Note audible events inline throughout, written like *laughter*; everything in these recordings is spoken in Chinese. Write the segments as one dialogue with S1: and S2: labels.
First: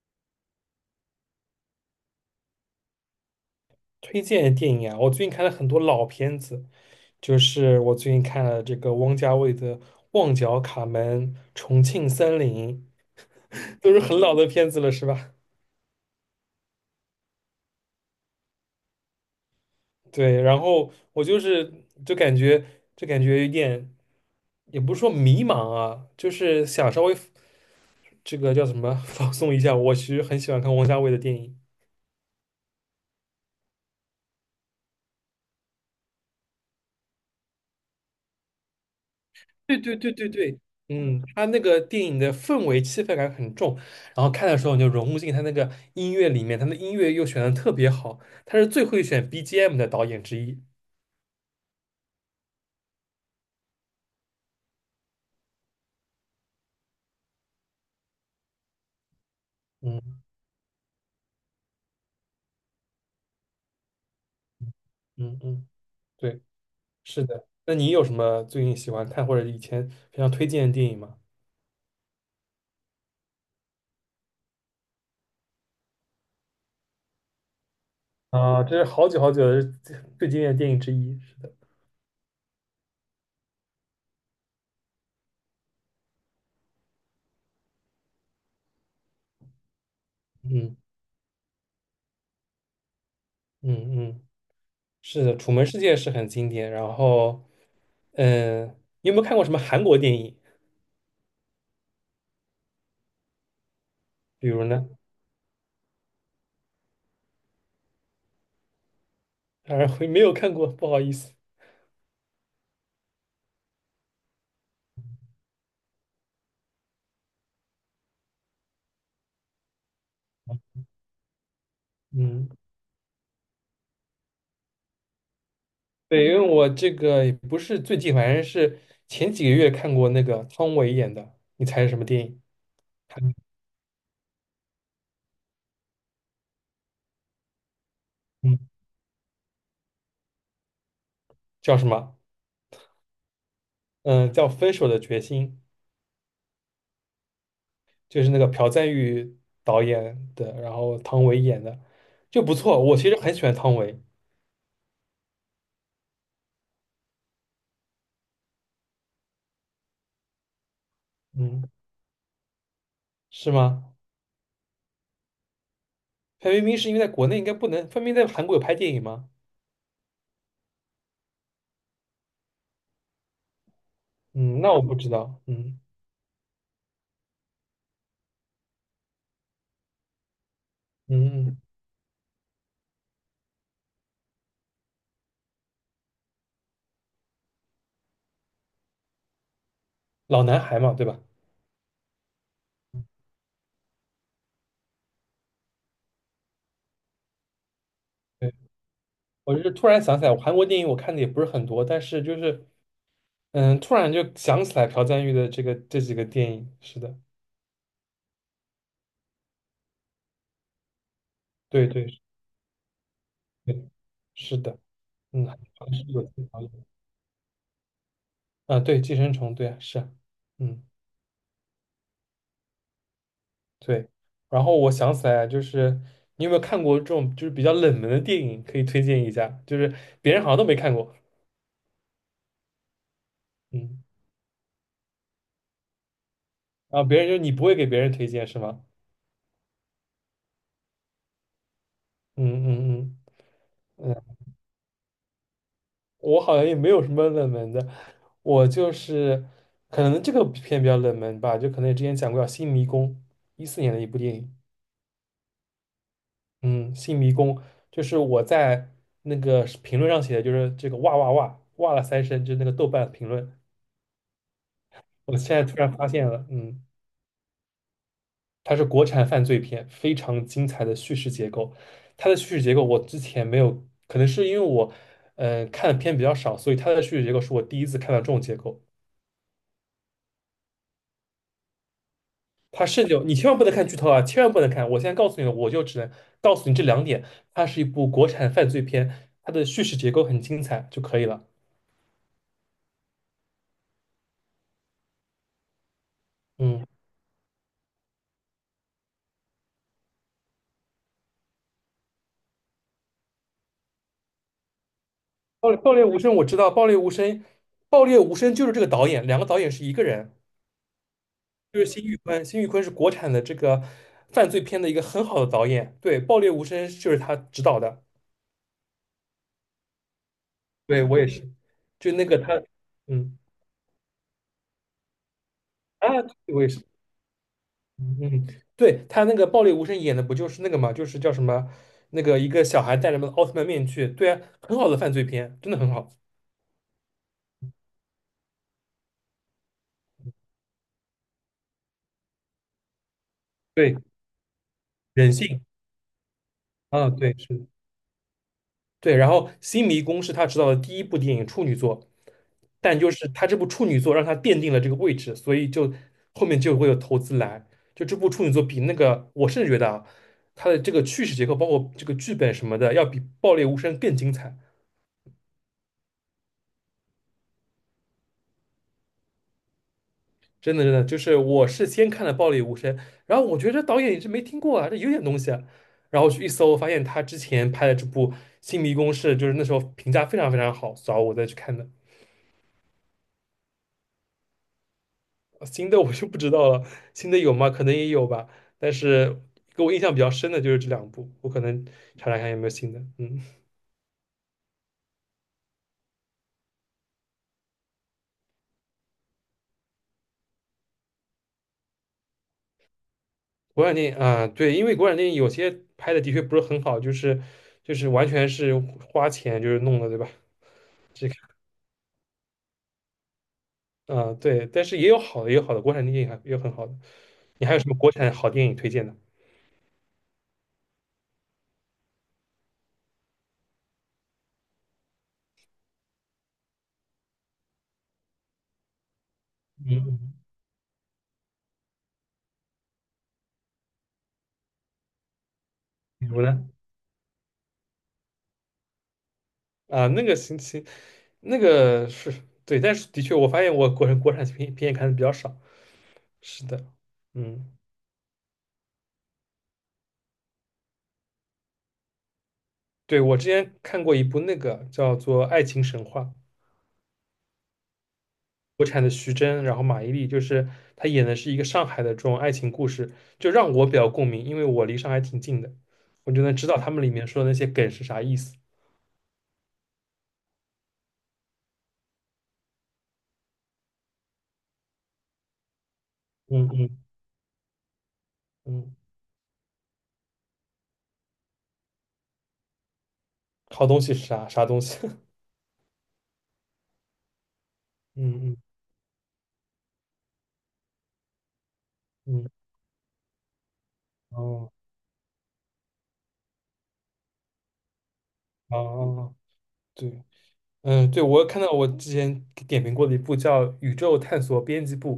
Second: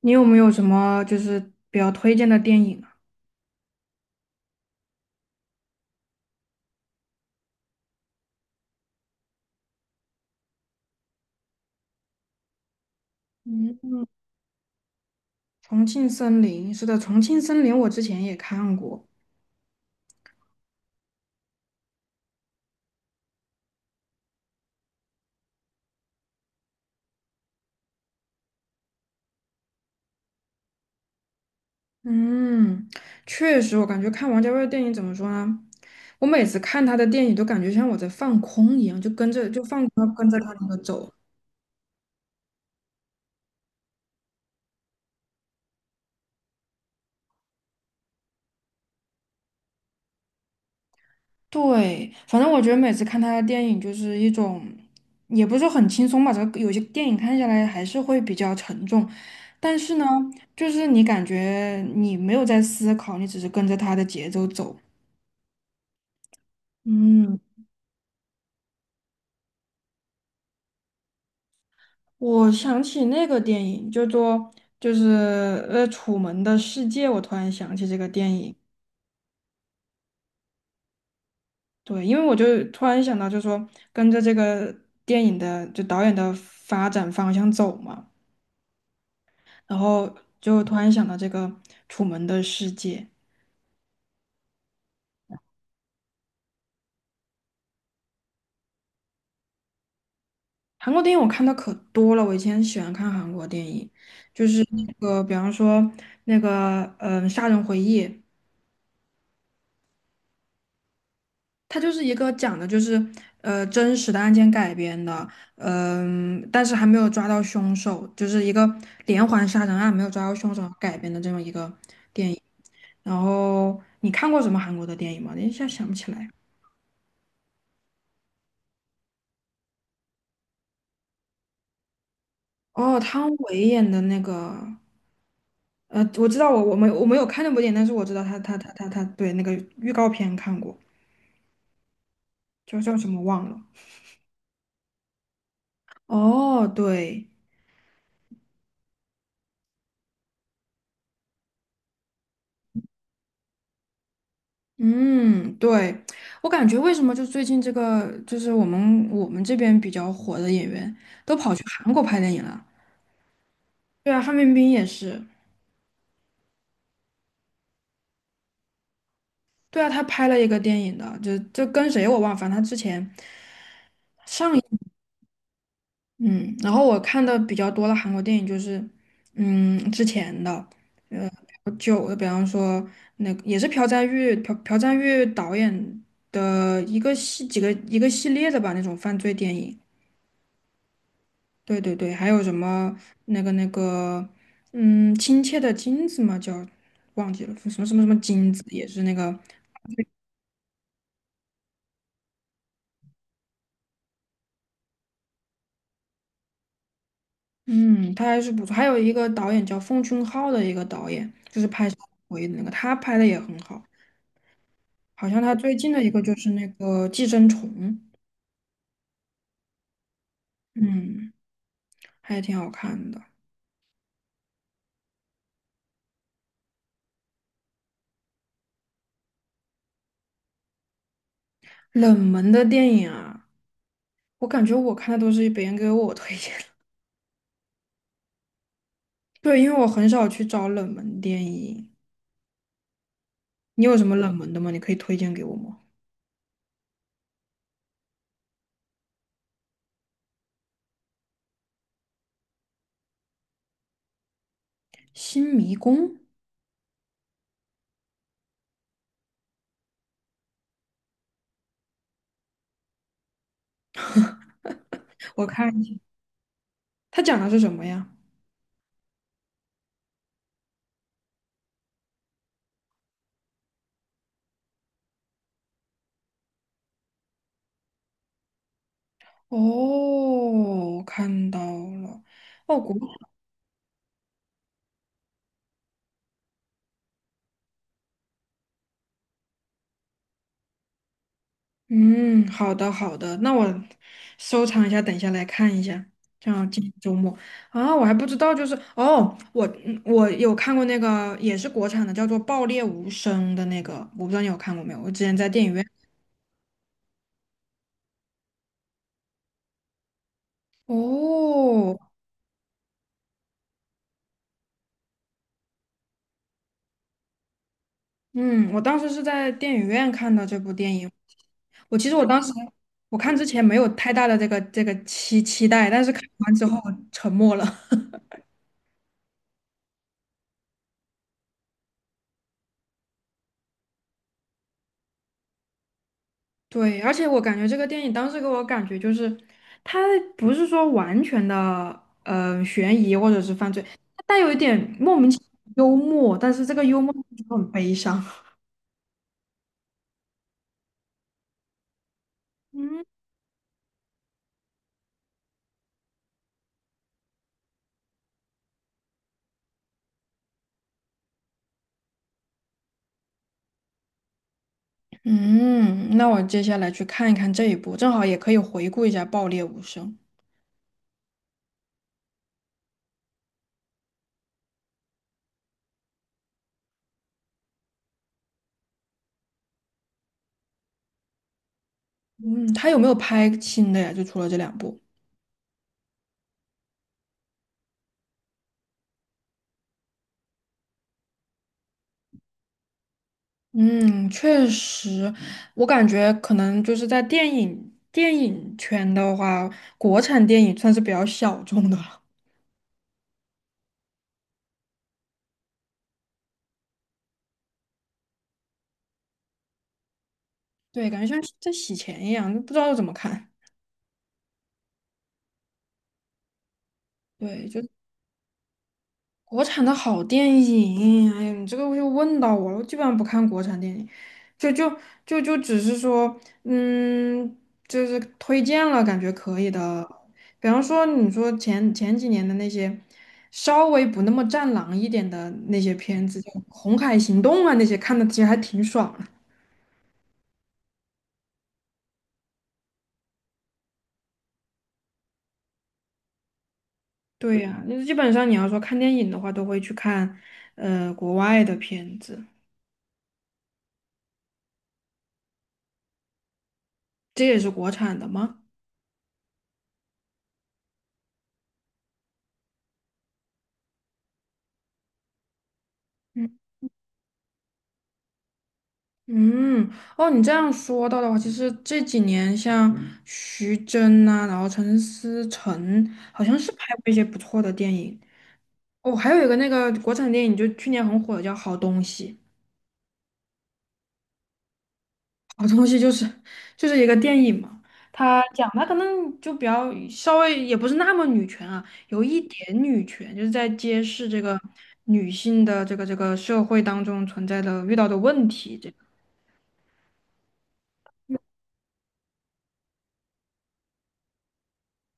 S1: 你有没有什么就是比较推荐的电影啊？
S2: 推荐的电影啊，我最近看了很多老片子，就是我最近看了这个王家卫的《旺角卡门》《重庆森林》，都是
S1: 嗯，
S2: 很老的片子了，是吧？
S1: 《重庆森林》是的，《重庆森林》我之前也看过。
S2: 对，然后我就感觉就感觉有点，也不是说迷茫啊，就是想稍微这个叫什么 *laughs* 放松一下。我其实很喜欢看王家卫的电影。
S1: 嗯，确实，我感觉看王家卫的电影怎么说呢？我每次看他的电影都感觉像我在放空一样，就跟着就
S2: 对
S1: 放
S2: 对对
S1: 空跟
S2: 对
S1: 着他
S2: 对，
S1: 那个走。
S2: 嗯，他那个电影的氛围气氛感很重，然后看的时候你就融入进他那个音乐里面，他的音乐又选的特别好，他是最会选 BGM 的导演之一。
S1: 对，反正我觉得每次看他的电影就是一种，也不是说很轻松吧，这个有些电影看下来还是会比较沉重，但是
S2: 嗯
S1: 呢，就是你感觉你没有在思考，你只是跟着他的节奏走。
S2: 嗯嗯，对，是
S1: 嗯，
S2: 的。那你有什么最近喜欢看或者以前非常推荐的电影吗？
S1: 我想起那个电影，就做就是《楚门的世界》，我突然想起这个电影。
S2: 啊，这是好久好久的最最经典的电影之一。是的，
S1: 对，因为我就突然想到，就是说跟着这个电影的就导演的发展方向走嘛。然后就突
S2: 嗯
S1: 然想到这个《楚门的世界》。
S2: 嗯嗯，是的，《楚门世界》是很经典。然后，嗯，你有没有看过什么韩国电影？
S1: 韩国电影我看的可多了。我以前喜欢看韩国电影，就
S2: 比
S1: 是
S2: 如
S1: 那
S2: 呢？
S1: 个，比方说那个，嗯、杀人回忆》，
S2: 啊，没有看过，不好意思。
S1: 它就是一个讲的就是真实的案件改编的，嗯、但是还没有抓到凶手，就是一个连环杀人案没有抓到凶手改编的这么一个。
S2: 嗯，
S1: 然后你看过什么韩国的电影吗？我一下想不起
S2: 对，
S1: 来。
S2: 因为我这个也不是最近，反正是前几个月看过那个汤唯演的，你猜是什么电影？
S1: 哦，汤唯演的那个。我知道我没我没有看那部电影，但是我知道他他
S2: 嗯，
S1: 他他他对那个预告片看过，
S2: 叫什么？
S1: 叫叫什么忘了。
S2: 嗯，叫《分手的决心》，
S1: 哦，对。
S2: 就是那个朴赞郁导演的，然后汤唯演的，就不错。我其实很喜欢汤唯，
S1: 嗯，对，我感觉为什么就最近这个就是我们这边比较火的演员都跑去
S2: 嗯，
S1: 韩国拍电影了。
S2: 是吗？
S1: 对啊，范冰冰也是。
S2: 范冰冰是因为在国内应该不能，范冰冰在韩国有拍电影吗？
S1: 对啊，她拍了一个电影的，就跟谁我忘了，反正她之前上
S2: 嗯，
S1: 一
S2: 那我不知道。嗯
S1: 嗯，然后我看的比较多的韩国电影就是嗯之前的。
S2: 嗯，
S1: 久的，比方说那个也是朴赞郁朴赞郁导演的一个系几个一个系列的吧，那种犯罪电影。
S2: 老男孩嘛，对吧？
S1: 对，还有什么那个嗯，亲切的金子嘛，叫忘记了什么什么什么金
S2: 对，
S1: 子，也是那个
S2: 我就是突然想起来，我韩国电影我看的也不是很多，但是就是嗯，突然就想起来朴赞郁的这个这几个电影，是的，
S1: 嗯，他还是不错。还有一个导演叫奉俊昊的一个导演，就是
S2: 对
S1: 拍杀
S2: 对
S1: 人回忆的那个，他拍的也很好。
S2: 对，是的，
S1: 好像
S2: 嗯，
S1: 他
S2: 还
S1: 最近
S2: 是
S1: 的一个
S2: 有
S1: 就
S2: 些
S1: 是
S2: 导
S1: 那
S2: 演
S1: 个《寄生虫》，
S2: 啊，对，《寄生虫》，对啊，是啊，嗯，
S1: 嗯，还挺好看的。
S2: 对，然后我想起来啊，就是你有没有看过这种就是比较冷门的电影，可以推荐一下，就是别人好像都没看过，
S1: 冷门的电影啊。
S2: 嗯，
S1: 我感觉我看的都是别人给我推荐的。
S2: 然后别人就是你不会给别人推荐是吗？
S1: *laughs* 对，因为我很少去找冷门电影。
S2: 嗯嗯
S1: 你有什
S2: 嗯
S1: 么冷
S2: 嗯，
S1: 门的吗？你可以推荐给我吗？
S2: 我好像也没有什么冷门的，我就是可能这个片比较冷门吧，就可能也之前讲过叫《新迷宫》，14年的一部电影。
S1: 《新迷宫》，
S2: 嗯，新迷宫就是我在那个是评论上写的，就是这个哇哇哇哇了三声，就是那个豆瓣评论。我
S1: 我
S2: 现在
S1: 看
S2: 突
S1: 一
S2: 然
S1: 下，
S2: 发现了，嗯，
S1: 它讲的是什么呀？
S2: 它是国产犯罪片，非常精彩的叙事结构。它的叙事结构我之前没有，可能是因为我，看的片比较少，所以它的叙事结构是我第一次看到这种结构。
S1: 哦，我看到了，哦，
S2: 它
S1: 国。
S2: 甚至有你千万不能看剧透啊，千万不能看！我现在告诉你了，我就只能告诉你这两点。它是一部国产犯罪片，它的叙事结构很精彩就可以了。
S1: 嗯，好的，那我收藏一下，等一下来看一下，这样今
S2: 嗯。
S1: 天周末啊，我还不知道，就是哦，我嗯我有看过那个也是国产的，叫做《爆裂无声》的那个，我不知道你有看过没有？我之前在电
S2: 爆
S1: 影
S2: 裂
S1: 院。
S2: 爆裂无声我知道，爆裂无声，爆裂无声就是这个导演，两个导演是一个人，就是
S1: 哦，
S2: 辛玉坤，辛玉坤是国产的这个犯罪片的一个很好的导演，对，爆裂无声就是他执导的，
S1: 嗯，我当时是在电影院看的这部电
S2: 对
S1: 影。
S2: 我也是，
S1: 我其
S2: 就
S1: 实我
S2: 那个
S1: 当时
S2: 他，
S1: 我看
S2: 嗯
S1: 之前没有太大的这个期待，但
S2: 啊，
S1: 是看完
S2: 我
S1: 之
S2: 也
S1: 后
S2: 是，
S1: 我沉默了。
S2: 嗯，嗯对他那个爆裂无声演的不就是那个嘛，就是叫什么那个一个小孩戴着奥特曼面具，对啊，很好的犯罪片，真的很好，
S1: *laughs* 对，而且我感觉这个电影当时给我感觉就是，它不是说完全的悬疑或者是犯罪，
S2: 对，
S1: 它带有一点莫名
S2: 人
S1: 其妙
S2: 性
S1: 的幽默，但是这个幽
S2: 啊，
S1: 默
S2: 对
S1: 就
S2: 是的
S1: 很悲伤。*laughs*
S2: 对，然后《新迷宫》是他执导的第一部电影处女作，但
S1: 嗯
S2: 就是他这部处女作让他奠定了这个位置，所以就后面就会有投资来。就这部处女作比那个，我甚至觉得啊，他的这个叙事结构，包括这个剧本什么的，要比《爆裂无声》更精彩。
S1: 嗯，那我接下来去看一看这一部，正好也可以回顾一下《爆裂无声》。
S2: 真的，真的，就是我是先看了《爆裂无声》，然后我觉得这导演也是没听过啊，这有点东西啊。然后去一搜，发现他之前拍的这部《新迷宫》是就是那时候评价非常非常好，所以我再去看的。
S1: 嗯，他有没有拍新的呀？就除了这两部。
S2: 新的我就不知道了，新的有吗？可能也有吧，但是给我印象比较深的就是这两部，我可能查查看有没有新的。嗯，
S1: 嗯，确实，我感觉可能就是在电影圈的话，国产电影算是比较小众的了。
S2: 国产电影啊，对，因为国产电影有些拍的的确不是很好，就是完全是花钱就是弄的，对吧？
S1: 对，感觉
S2: 这个
S1: 像在洗钱一样，不知道怎么看。
S2: 啊，对，但是也有好的，也有好的，国产电影还也有很好的。你
S1: 对，
S2: 还有
S1: 就。
S2: 什么国产好电影推荐的？
S1: 国产的好电影，哎呀，你这个又问到我了，我基本上不看国产电影，就就就只是说，嗯，就是推荐了感觉可以
S2: 嗯，
S1: 的，
S2: 嗯
S1: 比方说你说前几年的那些稍微不那么战狼一点的那些片
S2: 比
S1: 子，
S2: 如
S1: 像
S2: 呢？
S1: 《红海行动》啊那些，看的其实还挺爽的。
S2: 啊，那个星期那个是对，但是的确我发现我国人国产片也看的比较少。是的，
S1: 对
S2: 嗯。
S1: 呀，那基本上你要说看电影的话，都会去看国外的片子。
S2: 对，我之前看过一部那个叫做《爱情神话》，
S1: 这也是国产的吗？
S2: 国产的徐峥，然后马伊琍，就是她演的是一个上海的这种爱情故事，就让我比较共鸣，因为我离上海挺近的，我就能知道他们里面说的那些梗是啥意思。
S1: 嗯，哦，你这样说到的话，其实这几年像嗯徐峥呐、然后陈思诚，好像
S2: 嗯
S1: 是拍
S2: 嗯
S1: 过一些不错的电影。
S2: 嗯，
S1: 哦，还有一个那个国产电影，就去年很火的叫《好东西》。
S2: 好东西是啥啥东西？
S1: 好东西就是就是一个电影嘛，
S2: *laughs*
S1: 它
S2: 嗯
S1: 讲它可能就比较稍微也不是那么女权啊，有一
S2: 嗯嗯，
S1: 点女权，就是在揭示这个
S2: 哦
S1: 女性的这个社会当中存在的遇到的问题这个
S2: 哦，对，嗯对，我看到我之前给点评过的一部叫《宇宙探索编辑部》，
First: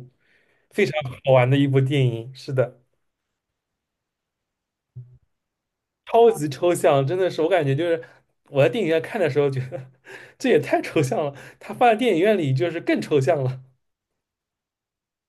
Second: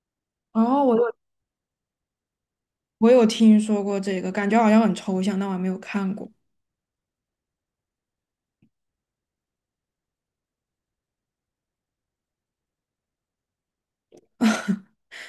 S1: 哦，
S2: 非常
S1: 我
S2: 好玩的一部电影。是的。
S1: 我有听说过这个，感觉好像很抽象，但我还没有看过。
S2: 超级抽象，真的是我感觉就是我在电影院看的时候觉得 *laughs* 这也太抽象了，它放在电影院里就是更抽象了。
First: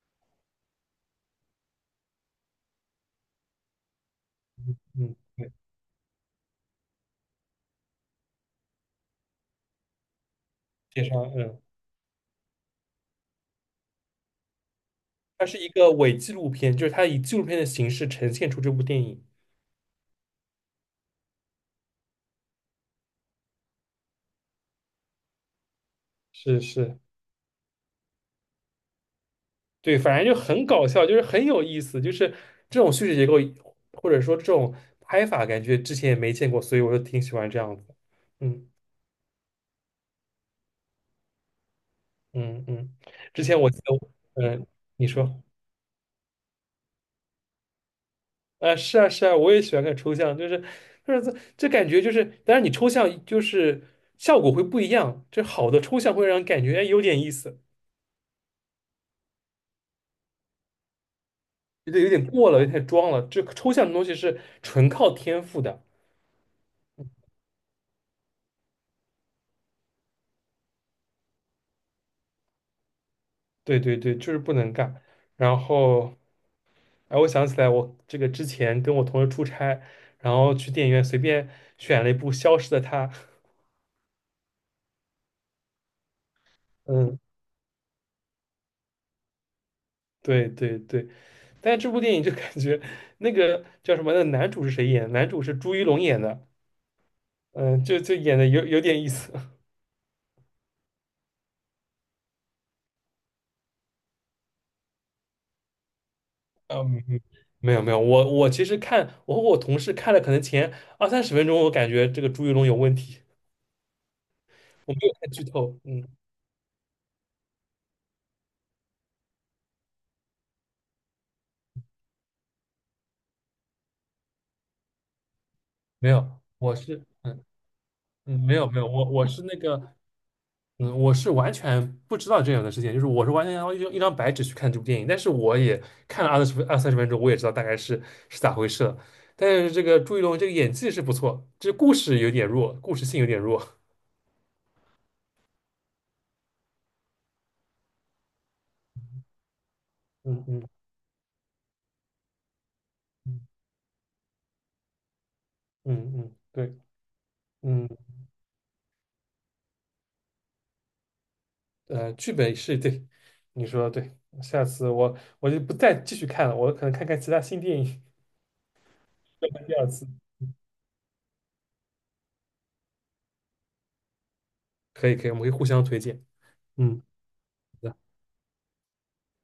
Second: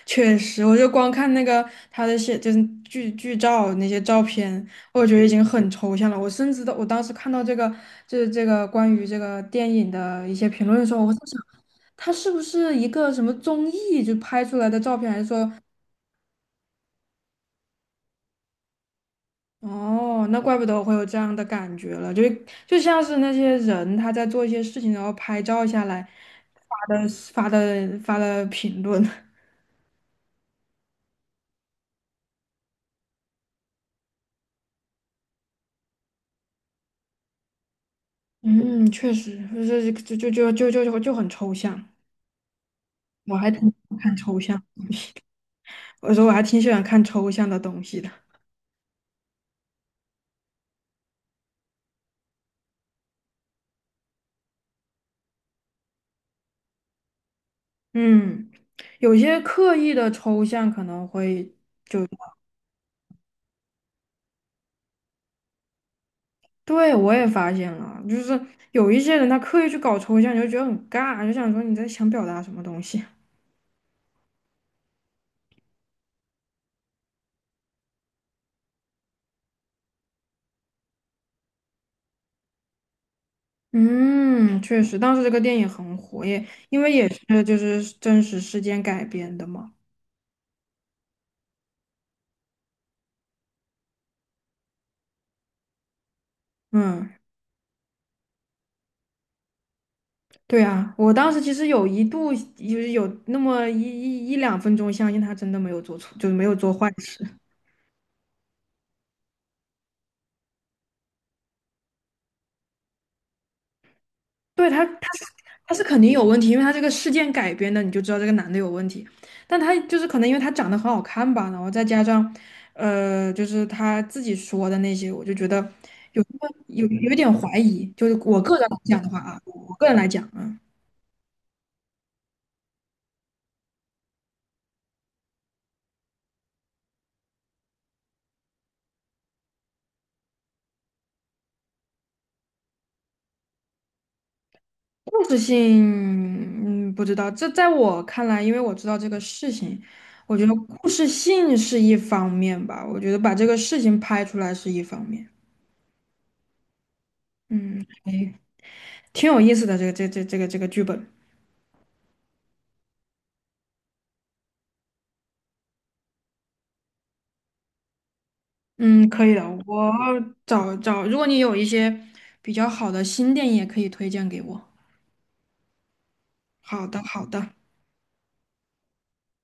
S1: 确实，我就光看那个他的写，就是剧照那些照片，我
S2: 嗯，
S1: 觉得已经
S2: 对，
S1: 很抽象了。我甚至都，我当时看到这个，就是这个关于这个电影的一些评论的时
S2: 介
S1: 候，我在
S2: 绍，
S1: 想，
S2: 嗯，
S1: 他是不是一个什么综艺就拍出来的照片，还是
S2: 它
S1: 说，
S2: 是一个伪纪录片，就是它以纪录片的形式呈现出这部电影。
S1: 哦，那怪不得我会有这样的感觉了，就就像是那些人他在做一些事情，然后拍照下来
S2: 是
S1: 发
S2: 是，
S1: 的发的发的评论。
S2: 对，反正就很搞笑，就是很有意思，就是这种叙事结构或者说这种拍法，感觉之前也没见过，所以我就挺喜欢这样子。嗯
S1: 嗯，确实，就是就很抽象。
S2: 嗯嗯，
S1: 我
S2: 之
S1: 还
S2: 前
S1: 挺
S2: 我
S1: 喜
S2: 记
S1: 欢
S2: 得，
S1: 看抽象，
S2: 嗯，你说。
S1: 我说我还挺喜欢看抽象的东西的。
S2: 是啊，是啊，我也喜欢看抽象，就是，就是这感觉就是，当然你抽象就是效果会不一样，这好的抽象会让人感觉哎有点意思，
S1: 嗯，有些刻意的抽象可能会，
S2: 有点有点过了，有点装了。这抽象的东西是纯靠天赋的，
S1: 对，我也发现了，就是有一些人他刻意去搞抽象，你就觉得很尬，就想说你在想表达什么东西。
S2: 对对对，就是不能干。然后，哎，我想起来，我这个之前跟我同事出差，然后去电影院随便选了一部《消失的她》，
S1: 嗯，确实，当时这个电影很火，也因为也
S2: 嗯，
S1: 是就是真实事件改编的嘛。
S2: 对对对，但是这部电影就感觉那个叫什么，那个男主是谁演的男主是朱一龙演的。
S1: 嗯。
S2: 嗯，就就演的有点意思。*laughs*
S1: 对啊，我当时其实有一度就是有那么一一两分钟，相信他真的没有做错，就是没有做坏
S2: 嗯，
S1: 事。
S2: 没有没有，我其实看，我和我同事看了，可能前二三十分钟，我感觉这个朱一龙有问题，
S1: 对他，他
S2: 我没有
S1: 是
S2: 看剧
S1: 他
S2: 透。
S1: 是肯
S2: 嗯，
S1: 定有问题，因为他这个事件改编的，你就知道这个男的有问题。但他就是可能因为他长得很好看吧，然后再加上，就是他自己说的那些，我就觉得
S2: 没
S1: 有
S2: 有，
S1: 那么
S2: 我
S1: 有
S2: 是
S1: 有一点
S2: 嗯
S1: 怀疑。就是
S2: 嗯
S1: 我
S2: 没
S1: 个人
S2: 有
S1: 来
S2: 没有，
S1: 讲
S2: 我
S1: 的话
S2: 我
S1: 啊，
S2: 是那
S1: 我
S2: 个
S1: 个人来讲啊。
S2: 嗯，我是完全不知道这样的事情，就是我是完全要用一张白纸去看这部电影，但是我也看了二三十分钟，我也知道大概是是咋回事了。但是这个朱一龙这个演技是不错，这故事有点弱，故事性有点弱。
S1: 故事性，嗯，不知道。这在我看来，因为我知道这个事情，
S2: *laughs*
S1: 我
S2: 嗯
S1: 觉得
S2: 嗯
S1: 故事性是一方面吧。我觉得把这
S2: 嗯
S1: 个事情拍出来是一方面，
S2: 嗯嗯，对。
S1: 嗯，
S2: 嗯。
S1: 哎，挺有意思的。这个剧本，
S2: 剧本是对，你说的对。下次我就不再继续看了，我可能看看其他新电影，
S1: 嗯，可以的。
S2: *laughs* 第二
S1: 我
S2: 次。
S1: 找找，如果你有一些比较好的新电影，也可以推荐给我。
S2: 可以可以，我们可以互相推荐。
S1: 好的，
S2: 嗯。
S1: 好的。